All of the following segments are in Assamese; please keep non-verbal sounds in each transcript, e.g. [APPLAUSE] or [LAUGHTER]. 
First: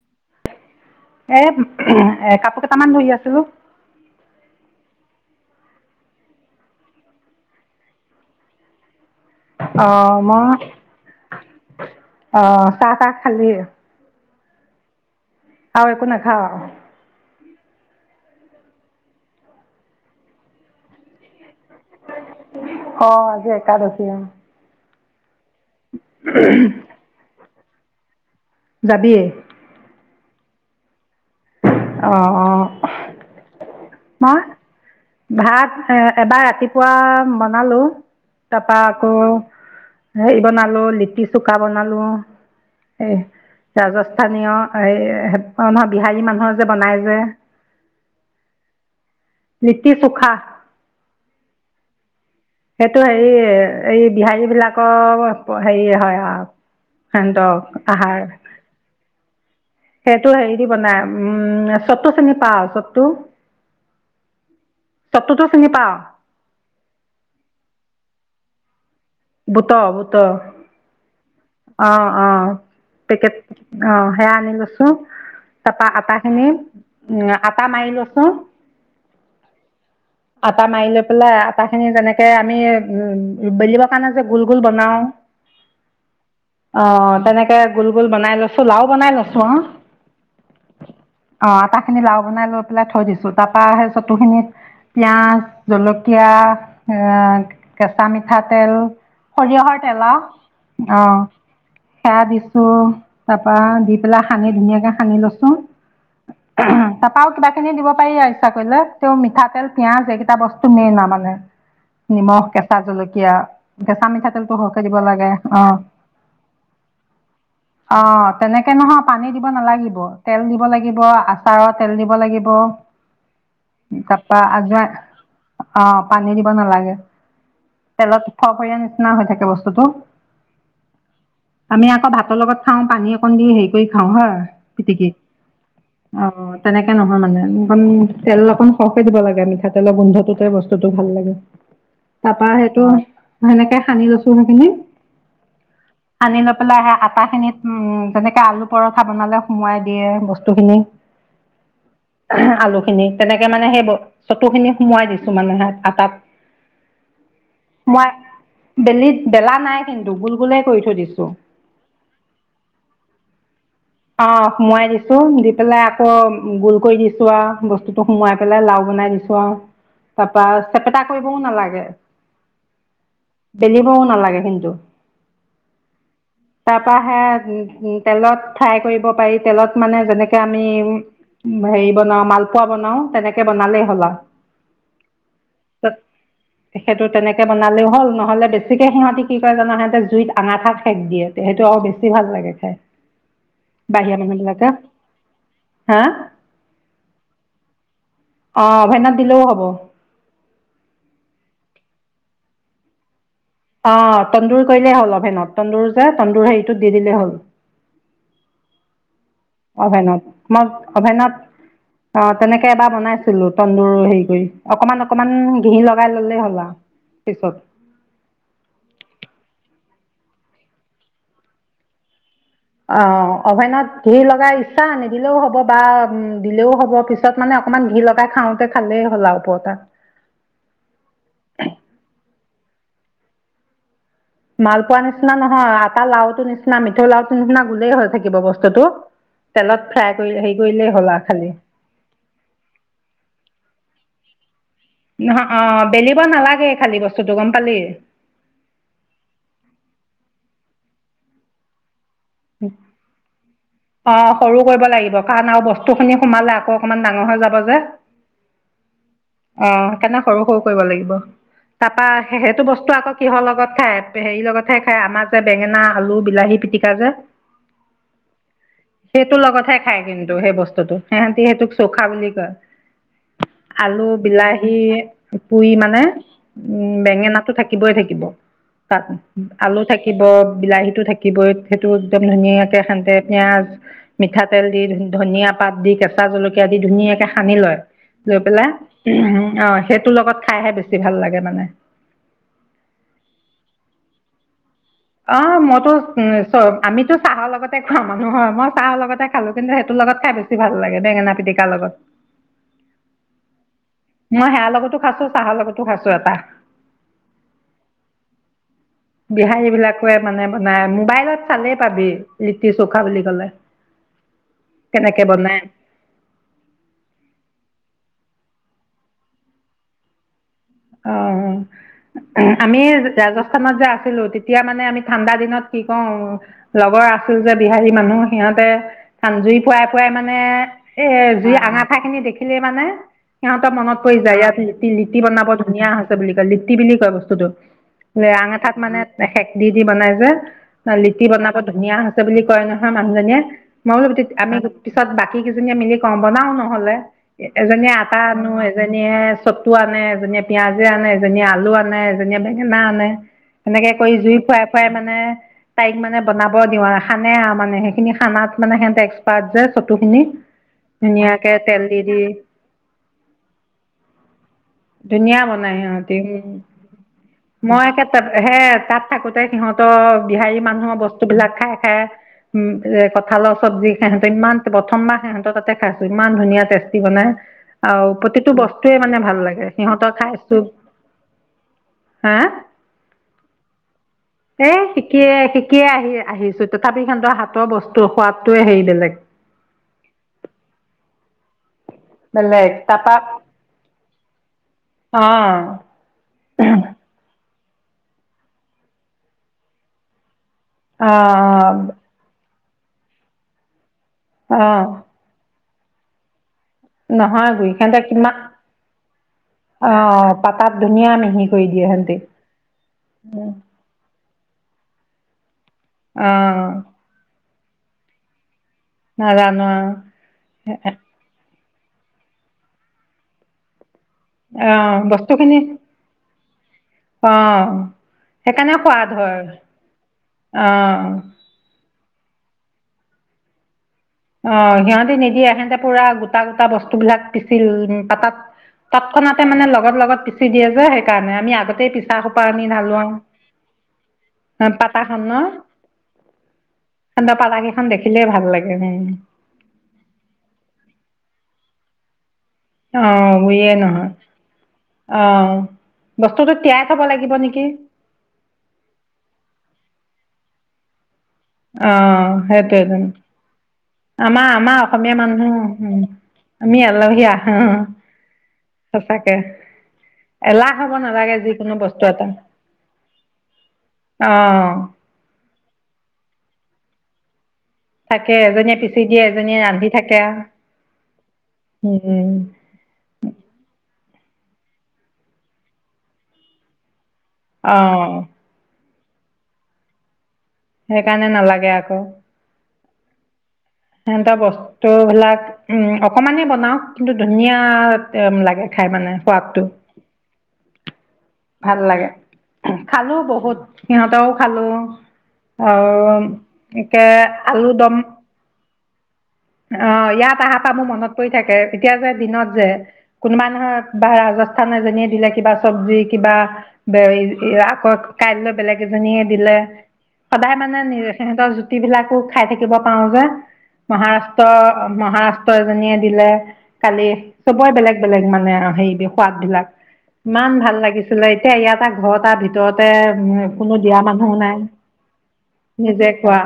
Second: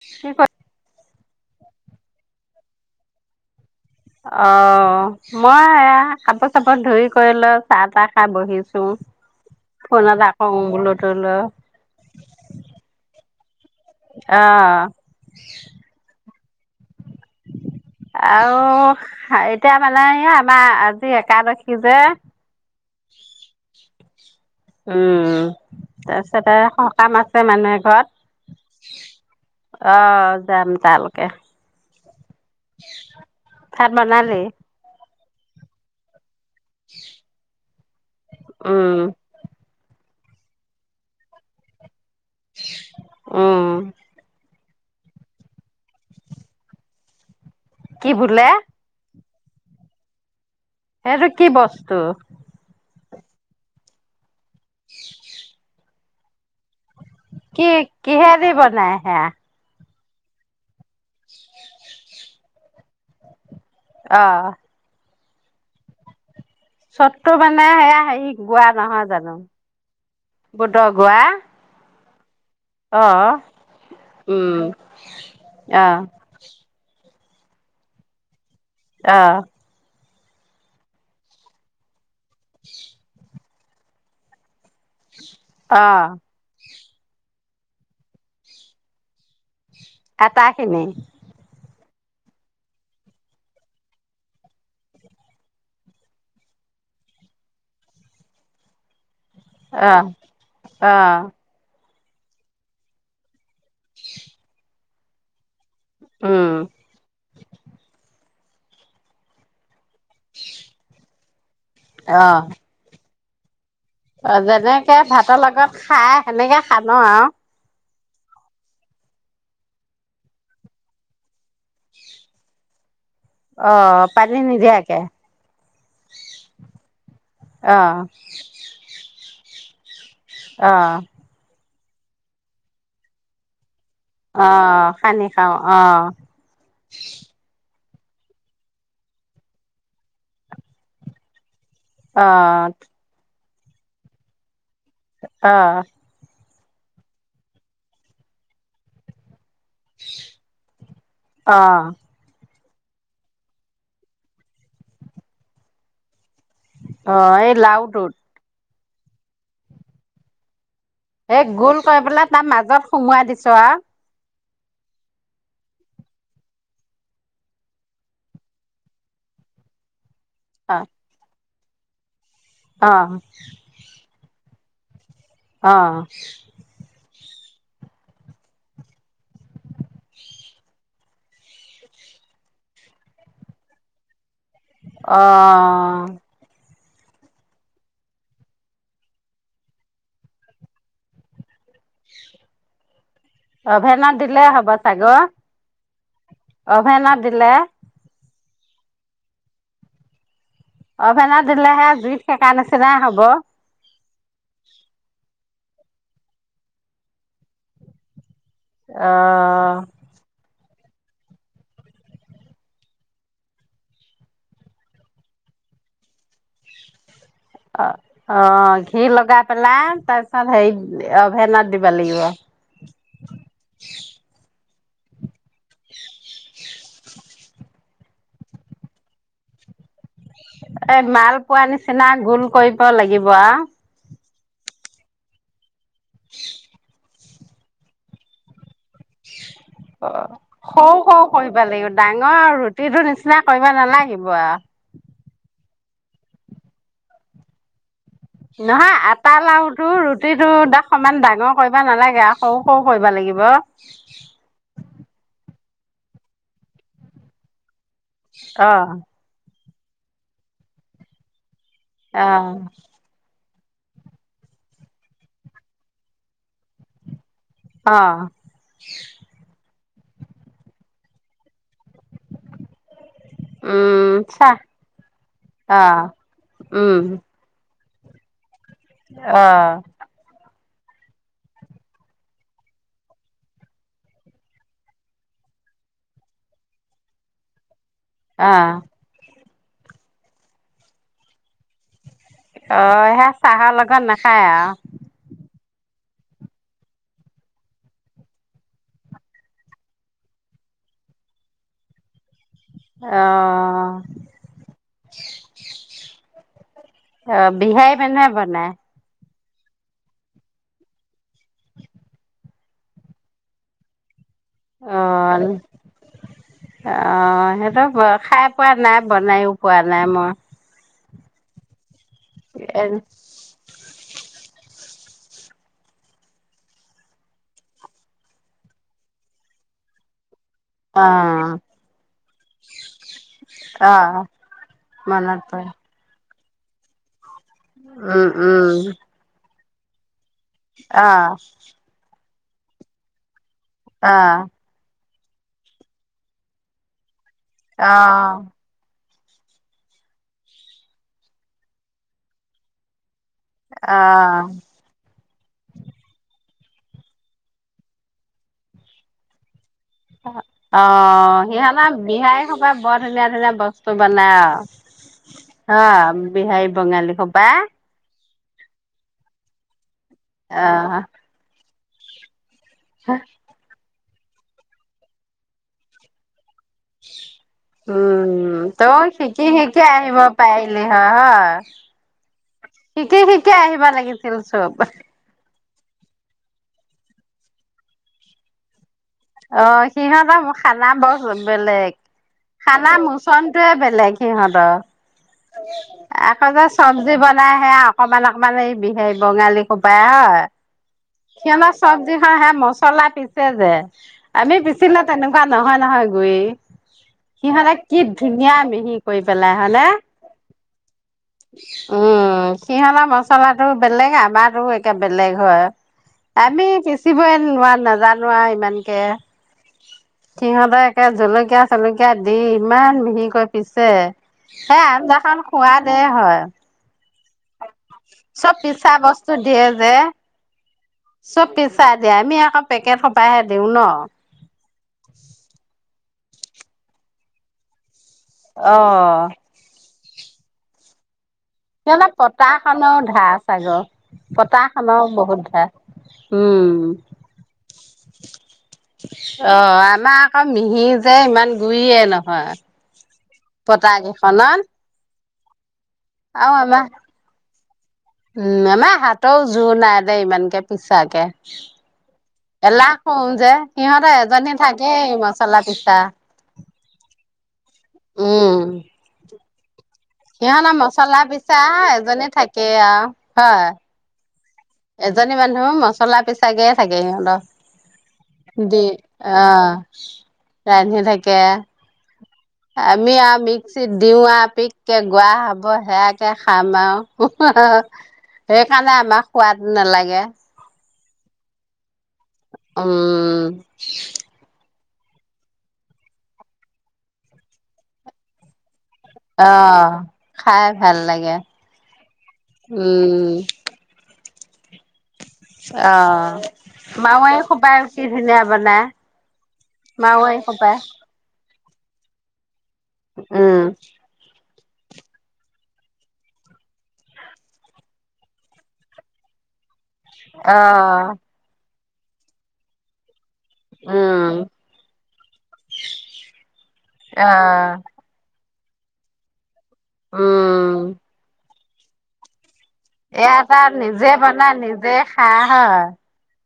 কি কয়। এ এ কাপোৰ কেইটামান ধুই আছিলো। অ মই এয়া কাপোৰ চাপোৰ ধুই কৰি লৈ চাহ তাহ খাই বহিছো। অ ফোন এটা মই কৰো বোলো তোলৈ অ চাহ তাহ। খালি এই । অ। অহ। আৰু এতিয়া মানে আমাৰ আজি একাদশী। যে অ আজি একাদশী অ। উম। তাৰপিছতে সকাম আছে মানুহে। ঘৰত। যাবি অহ। য়াম তালেকে। অ। ভাত বনালি। ভাত এ এবাৰ। ৰাতিপুৱা বনালো। টাপা উম আকৌ। হেৰি বনালো লিটি চুকা বনালো। এ উম ৰাজস্থানীয় হেৰি বিহাৰী মানুহৰ যে বনাই যে কি বুুলে নিতি চুখা এইটো কি বস্তু এইটো হেৰি এই বিহাৰী এই বিলাকৰ হেৰি হয় অ কি কিহেদি বনাই আহে সেইটো হেৰি দি বনাই উম ছতো শ্ৰেণী পাও আহ চবটোতো চিঙি পা চততটো মানে সেয়া হেৰি গোৱা নহয় জানো বুত বুত বুটৰ গোৱা আহ অ অ পেকট অ সেয়া আনি উম লৈছো তাৰাপা আহ আটা খিনি উম আটা মাৰি লৈছো আহ আটা মাৰি লৈ পেলাই আটা খিনি যেনেকে আমি উম বলিব ান যে গ গল বনাওঁ আহ অ তেনেকে গোল গোল বনাই লৈছো লাও বনাই লৈছো অ এটাখিনি আটা খিনি লাও বনাই লৈ পেলাই থৈ দিছো তাৰ পৰাা সেই চতু খিনিত পিয়ঁয়াজ জলকীয়া এ কেঁচা মিঠাত তেল সৰিয়হৰ আহ তেল অ আহ সেৱ দিছো তাৰ পৰা দি পেলাই সানি ধুনীয়াকে সানি লৈছো উম তাপাও কিবা খিনি দিব পাৰি আৰু কৰিলে তেওঁ মিঠাতেল পিয়াজ এইকেইটা বস্তু মেইন মানে নিমখ কেঁচা জলকীয়া তিয়া অ যেনেকে ভাতৰ লগত খাই সেনেকে হান আৰু অ তেনেকে নহয় পানী দিব নালাগিব তেল দিব লাগিব আ। চাৰৰ তেল দিব লাগিব অ পানী তাৰপা নিদিয়াকে আযোবাই অঁ পানী দিব নালাগে। অ তেলত ফফৈয়া নিচিনা হৈ থাকে। বস্ত টো আহ। আমি আকৌ ভাতৰ লগত খাওঁ পানী অকণ দি হে। কৰি খাও হ অ পিটিকি সানি খাওঁ অ তেনেকে নহয় মানে। অ তেল অকন সৰহকে দিব লাগে মিঠাতেলৰ গোন্ধটোতে বস্তুতটো ভাল লাগে অ তাৰপা সেইটো সেনেকে সানি লৈছো সেইখিনি অ। সানি লৈ পেলাই আহে আটাখিনিত যেনেকে আলু পৰঠা বনালে। সোমোৱাই দিয়ে বস্তু খিনি। অ আলু খিনি তেনেকে মানে সেই চতু খিনি সোমোৱাই দিছো মানে আটাত। অ এই লাউটো ত বেলি বেলা নাই কিন্তু গুল গোলে কৰিছোঁ। এই গোল কৰি পেলাই তাৰ মাজত সুমুৱাই দিছো আৰু অঁ সোমোৱাই দিছো দি পেলাই আকৌ গোল কৰি দিছো আৰু বস্তুটো সোমোৱাই পেলাই লাও বনাই দিছো আৰু তাৰপা অ চেপেটা কৰিবও নালাগে। অ উ। বেলিবও নালাগে। কিন্ত। আহ। তেলত ফ্ৰাই কৰিব পাৰি তেলত মানে যেনেকে আমি হেৰি বনাও মালপোৱা বনাও তেনেকে বনালেই হ'ল আৰু। আহ সেইটো তেনেকে তেনেকে বনালেও হ'ল নহ'লে বেছিকে সিহঁতি কি কৰে জানা সিহঁতে জুইত আঙাঠাত সেক দিয়ে তে সেইটো আৰু বেছি ভাল লাগে খাই অভেনত বাহিৰা মানুহ দিলে হ'ব বিলাকে ছাগ হা অভেনত দিলে আহ অভেনথ দিলেও হব অভেনত দিলেহে জুইত সেকাৰ নিচিনা হব। অহ তন্দুৰ কৰিলেই হ'ল অভেনত তন্দুৰ যে তন্দুৰ হেৰিটোত দি দিলেই হ'ল অ হয়ে ন মই‌। অভেনত অ তেনেকে এবাৰ বনাইছিলো তন্দুৰ হেৰি কৰি অকমান অকমান ঘি লগাই ললেই হ'ল আৰু। পিছত অ অ ঘি লগগাই পেলাই তাৰপিছত হেৰি অভেন দিব লাগিব অ অভেনত ঘ লগাইছে পচা আনি দিলেও হ'ব বা উম দিলেও হ'ব পিছত মানে অকমান ঘি লগাই খাওতে খালেই হ'ল আৰু ওপৰতাত‌ এ মাল পোৱা নিচিনা গোল কৰিব লাগিব আৰু মাল পোৱা নিচিনা নহয় এটা লাওটো নিচনা মিঠৈ লাও নিচিনা গোলেই হৈ থাকিব বস্তুটো তেলত ফ্ৰাই অ কৰি হেৰি কৰিলেই সৰু হ'ল সৰু আৰু খালি কৰিব লাগিব ডাঙৰ আৰু ৰুটিটোো নিচিনা কৰিব নালাগিব ব নহ অ বেলিব নালাগে খালী বস্তুটো গম পালি নহয় আটা লাওতটো ৰুটি টো দাক সমমান ডাঙৰ কৰিব নালাগে আৰু সৰু সৰু কৰিব লাগিব। অ সৰু কৰিব লাগিব কাৰণ আৰু বস্তু ফসু খিনি সোমালে আকৌ অকমান ডাঙৰ হৈ যাব যে অহ অ তেনে সৰু সৰু কৰিব লাগিব তাৰপা সেইটো অ', বস্তু আকৌ কিহৰ লগত খাই হেৰি লগতহে খাই আমাৰ যে বেঙেনা আলু বিলাহী পিটিকা যে অ খাই কিন্তু সেই বস্তুতটো সিহঁতি সেইটোক চৌখা বুলি কয় আলু উম, চা বিলাহী পুৰি মানে অ', উম বেঙেনা টো থাকে থাকিবই থাকিব তাত আলু অ', থাকিব বিলাহীতো থাকিবই সেইটো একদম ধুনীয়াকে সানে পিয়াঁজ মিঠাতেল দি ধনিয়া পাত দি কেঁচা জলকীয়া দি ধুনীয়াকে সানি লয় লৈ অ'। পেলাই উ অ সেইটোৰ লগত খাইহে বেছি ভাল লাগে মানে অ সে চাহৰ লগত নাখায় আৰু আহ মইতো উ আমিতো চাহৰ লগতে খোৱা মানুহ হয় মই চাহৰ লগতে খালো কিন্তু সেইটোৰ লগত খাই বেছি ভাল লাগে বেঙেনা পিটিকা লগত অ মই সোৰ লগতো খাইছো চাহৰ লগতো খাইছো এটা অ বিহাৰী মানুহে বনাই বিহাৰী বিলাকে মানে মানে মোবাইলত চালেই পাবি লিটি চৌখা বুলি কলে অ কেনেকে বনাই অ সেইটো বড় খাই পোৱা নাই বনাইো পোৱা নাই মই আহ আমি এ ৰাজস্থানত যে আছো ছিলো তেতিয়া মানে আমি ঠাণ্ডা দিনত কি কওঁ লগৰ আছিল যে বিহাৰী মানুহ সিহতে জুই ফুৱাই ফুৱাই মানে মানে অ এ জুই এঙেঠা খিনি দেখি খিনি মানে সিহঁতৰ অ মনত পৰি যায় ইয়াত লিতি লিতি মনত বনাব পৰে হৈছে বুলি কয় লিপ্তি বুলি কয় বস্তুটো উম আঙাঠাত উম মানে শেষ দি দি বনাই যে ন অ লিটি বনাব ধুনীয়া হৈছে বুলি কয় নহয় মানুহজনীয়ে অ [UNINTELLIGIBLE] পিছত বাকী কেইজনীয়ে মিলি কওঁ বনাও নহ'লে এজনী অ আটা আনো এজনী নে চতু আনে যে পিয়াজে আনে এজনীয়ে আলু আনে এজনীয়ে বেঙেনা আনে সেনেকে অ কৰি জুই ফুৰাই ফুৰাই মানে তাইক মানে বনাব দি আৰু খানে মানে সেইখিনি খানাত মানে সিহঁতে এক্সপাৰ্ট যে চতুখিনি অ ধুনীয়াকে তেল সিহঁতৰ দি দি বিহাৰ সবাই বৰ ধুনীয়া ধুনীয়া বস্তু বনাই ধুনীয়া বনাই আৰু অ সিহঁতি বিহাৰী বঙালী খবা মই একে হে তাত থাকোতে সিহঁত অ বিহাৰী মানুহৰ বস্তু বিলাক খাই হা উম এ কঁঠাল চব্জি সিহঁত ইমান প্ৰথমাহ সিহঁত তাতে খাইছো ইমান ধুনীয়া টেষ্টি বনাই আৰু প্ৰতিটো বস্তুৱে মানে ভাল লাগে শিকে সিহঁতৰ আহিব খাইছোঁ পাৰিলি হয় হয় হা শিকে শিকে আহিবা লাগিছিল এই চব শিকিয়ে শিকিয়ে আহি আহিছো তথাপি সন্তৰ হাতৰ বস্তুৰ সোৱাদটোৱে হেৰি বেলেগ অ সিহঁতৰো খানা বহুত বেলেগ বেলেগ খানা তাৰপা মোচনটো য়ে বেলেগ সিহঁতৰ অঁ আকৌ যে চব্জি বনাই আহে অকমান অকমান আহিবি সেই বঙালী খোপাই অ অঁ সিহঁতৰ চব্জি খা হে মছলা পিছ চে জে আমি অঁ পিছিলে তেনেকোৱা নহয় নহয় গৈয়ে নহয় সিহঁতে গুৰি কি কিমান ধুনীয়া মিহি কৰি পেলাই হয়নে অঁ পাতাত ধুনীয়া মিহি কৰি দিয়ে সিহঁতি উম সিহঁতৰ মচলাটো বেলেগ আমাৰ আৰু এতিয়া বেলেগ হয় আমি অঁ কেচি বয়ন নোৱা নাজানো আৱ ইমান কে নাজানো আৰু সিহঁতে একে জলকীয়া জলকীয়া দি ইমান মিহিকৈ পিছে অ সেই আঞ্জাখন বস্তুখিনি সোৱাদে হয় অ চব সেইকাৰণে পিছা সোৱাদ বস্তু হয় দিয়ে যে অ চব পিছা দিয়ে আমি পেকেট সোপাহে দিওঁ ন অ সিহঁতে নিদিয়ে হেতে পুৰা গোটা গোটা বস্তুবিলাক পিছি উ তাত অ তৎক্ষণাতে মানে লগত লগত পিচি দিয়ে যে সেই আমি আগতেই সিহঁতৰ পিছা সোপা আমি পতাখনৰো ঢালোৱা ধাৰ চাগৈ পাতা পতাখনৰো বহুত খনৰ ধাৰ উম হেতৰ পাতা কেইখন দেখিলে ভাল লাগে হে অ আমাৰ আকৌ মিহি যে ইমান গুইয়ে নহয় অ গোৰিয়ে পতা কেইখনত নহয় অ আৰু বস্তুটো আমাৰ তিয়াই থব লাগিব নেকি উম আমাৰ হাতৰ জোৰ নাই দে ইমানকে পিছাকে অ সেইটোয়ে এলাহ জানো কৰো যে সিহঁতে আমাৰ এজনী আমাৰ থাকেই অসমীয়া মচলা মানুহ পিছা উ আমি আলহী আহ উম সঁচাকে এলাহ সিহঁতৰ হব মচলা নালাগে পিছা যিকোনো বস্তু এটা এজনী থাকে আৱ হয় অ এজনী মানুহ মছলা পিছাগে থাকে সিহঁতৰ থাকে এজনীয়ে দি পিচি দিয়ে অ এজনীয়ে ৰাান্ধি থাকে ৰান্ধি থাকে উম আমি আ মিক্সিত দিওঁৱা পিককৈ গোৱা হ'ব সেয়াকে খাম আৰু অ সেই কাৰণে আমাক সোৱাদ নালাগে সেইকাৰণে নালাগে আকৌ উম সিহতৰ বস্তু ত'বিলাক উম অকমানে বনাও কিন্তু ধুনীয়া লাগে খাই মানে অ সোৱাদটো খাই ভাল লাগে ভাল লাগে খালো উম বহুত সিহঁতেও হেল্ল' অ মাৰুৱাৰি আলু সোপাই দম কি ধুনীয়াকে বনাই অ ইয়াত আহা পৰা মোৰ মনত পৰি থাকে এতিয়া যে দিনত যে, কোনোবা উম নহয় ভাৰা [UNINTELLIGIBLE] এজনীয়ে দিলে কিবা চব্জি কিবা, [UNINTELLIGIBLE] আকৌ কাইলৈ বেলেগ এজনীয়ে দিলে। সদায় মানে আহ নি-সিহঁতৰ ৰুটিবিলাকো খাই থাকিব পাও যে, মহাৰাষ্ট্ৰ, মহাৰাষ্ট্ৰৰ এজনীয়ে দিলে, কালি চবয়েই বেলেগ-বেলেগ মানে আও সেই সোৱাদবিলাক ইমান ভাল উম লাগিছিলে [UNINTELLIGIBLE] ভিতৰতে এটা উ-কোনো দিয়া নিজে মানুহো বনা নাই। নিজে খা হয় নিজে খোৱা,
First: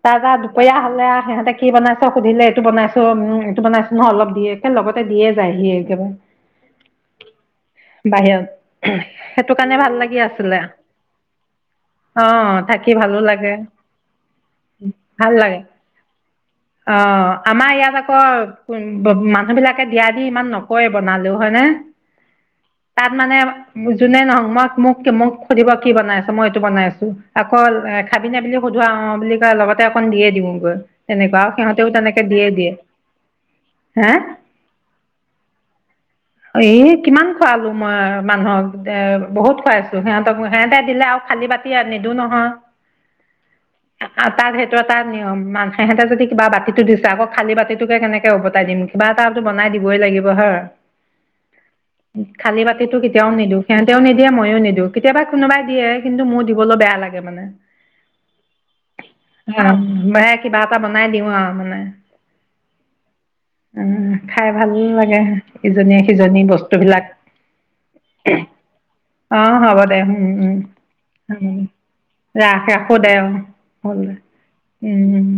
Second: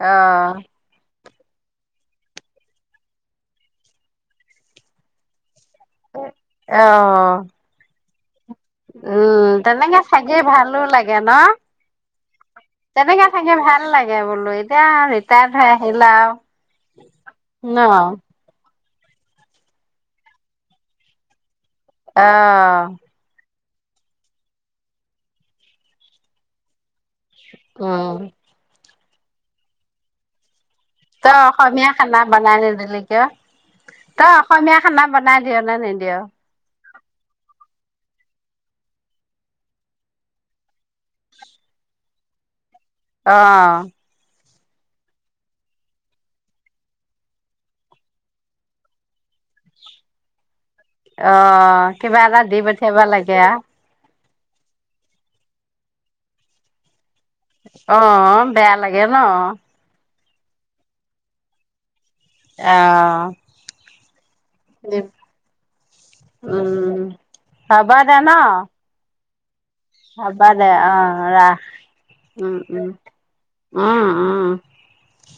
অ তাৰপৰা দুপৰীয়া হ'লে আও সিহঁতে কি বনাইছে সুধিলে এইটো বনাইছো উম, এইটো বনাইছো ন অলপ দিয়ে একে লগতে দিয়ে যায়হি। একেবাৰে অ' বাহিৰত উম সেইটো কাৰণে ভাল তেনেকে লাগি চাগে আছিলে। ভালো লাগে ন? অ' থাকি ভালো তেনেকে লাগে, থাকি ভাল লাগে বোলো এতিয়া ভাল ৰিটায়াৰ্ড লাগে। হৈ আহিলা। আৰু অ' আমাৰ ন ইয়াত অ আকৌ মানুহবিলাকে দিয়া-দি ইমান নকৰে বনালেও হয়নে? অ' তাত মানে যোনে নহক ম-মোক সুধিব কি বনাইছ? মই এইটো বনাই আছো। আকৌ উম খাবি না বুলি সোধো অ' বুলি ক-লগতে অকণ দিয়ে দিওগৈ। তই অসমীয়া খানা বনাই নিদিলি কিয়? তই হা? অসমীয়া খানা বনাই দিয় নে নিদিয়? দে বহুত খুৱাইছো সিহঁতক, সিহঁতে দিলে আৰু খালী বাতি নিদো নহয়। অ'। তাত সেইটো এটা নিয়ম, মানে সিহঁতে যদি কিবা বাতিটো দিছে আকৌ খালী বাতিটোকে কেনেকে ওভতাই দিম, কিবা এটাটো বনাই দিবই লাগিব হয়! অ' কিবা এটা দি পঠিয়াবা লাগে। দিয়ে ময়ো নিদিওঁ, কেতিয়াবা কোনোবাই দিয়ে কিন্তু মোৰ দিবলৈ বেয়া লাগে। মানে অ' বেয়া লাগে ন? অ কিবা এটা বনাই দিওঁ আৰু মানে। অ'। উম খাই ভাল লাগে, ইজনীয়ে সিজনীৰ উম, বস্তুবিলাক। হ'ব দে ন? অ'। হ'ব দে হ'ব দে অ' উ-উম-উম ৰাখ। উম, ৰাখ, উম, ৰাখো দে, অ' হ'ল উম, দে। উম। উম উম।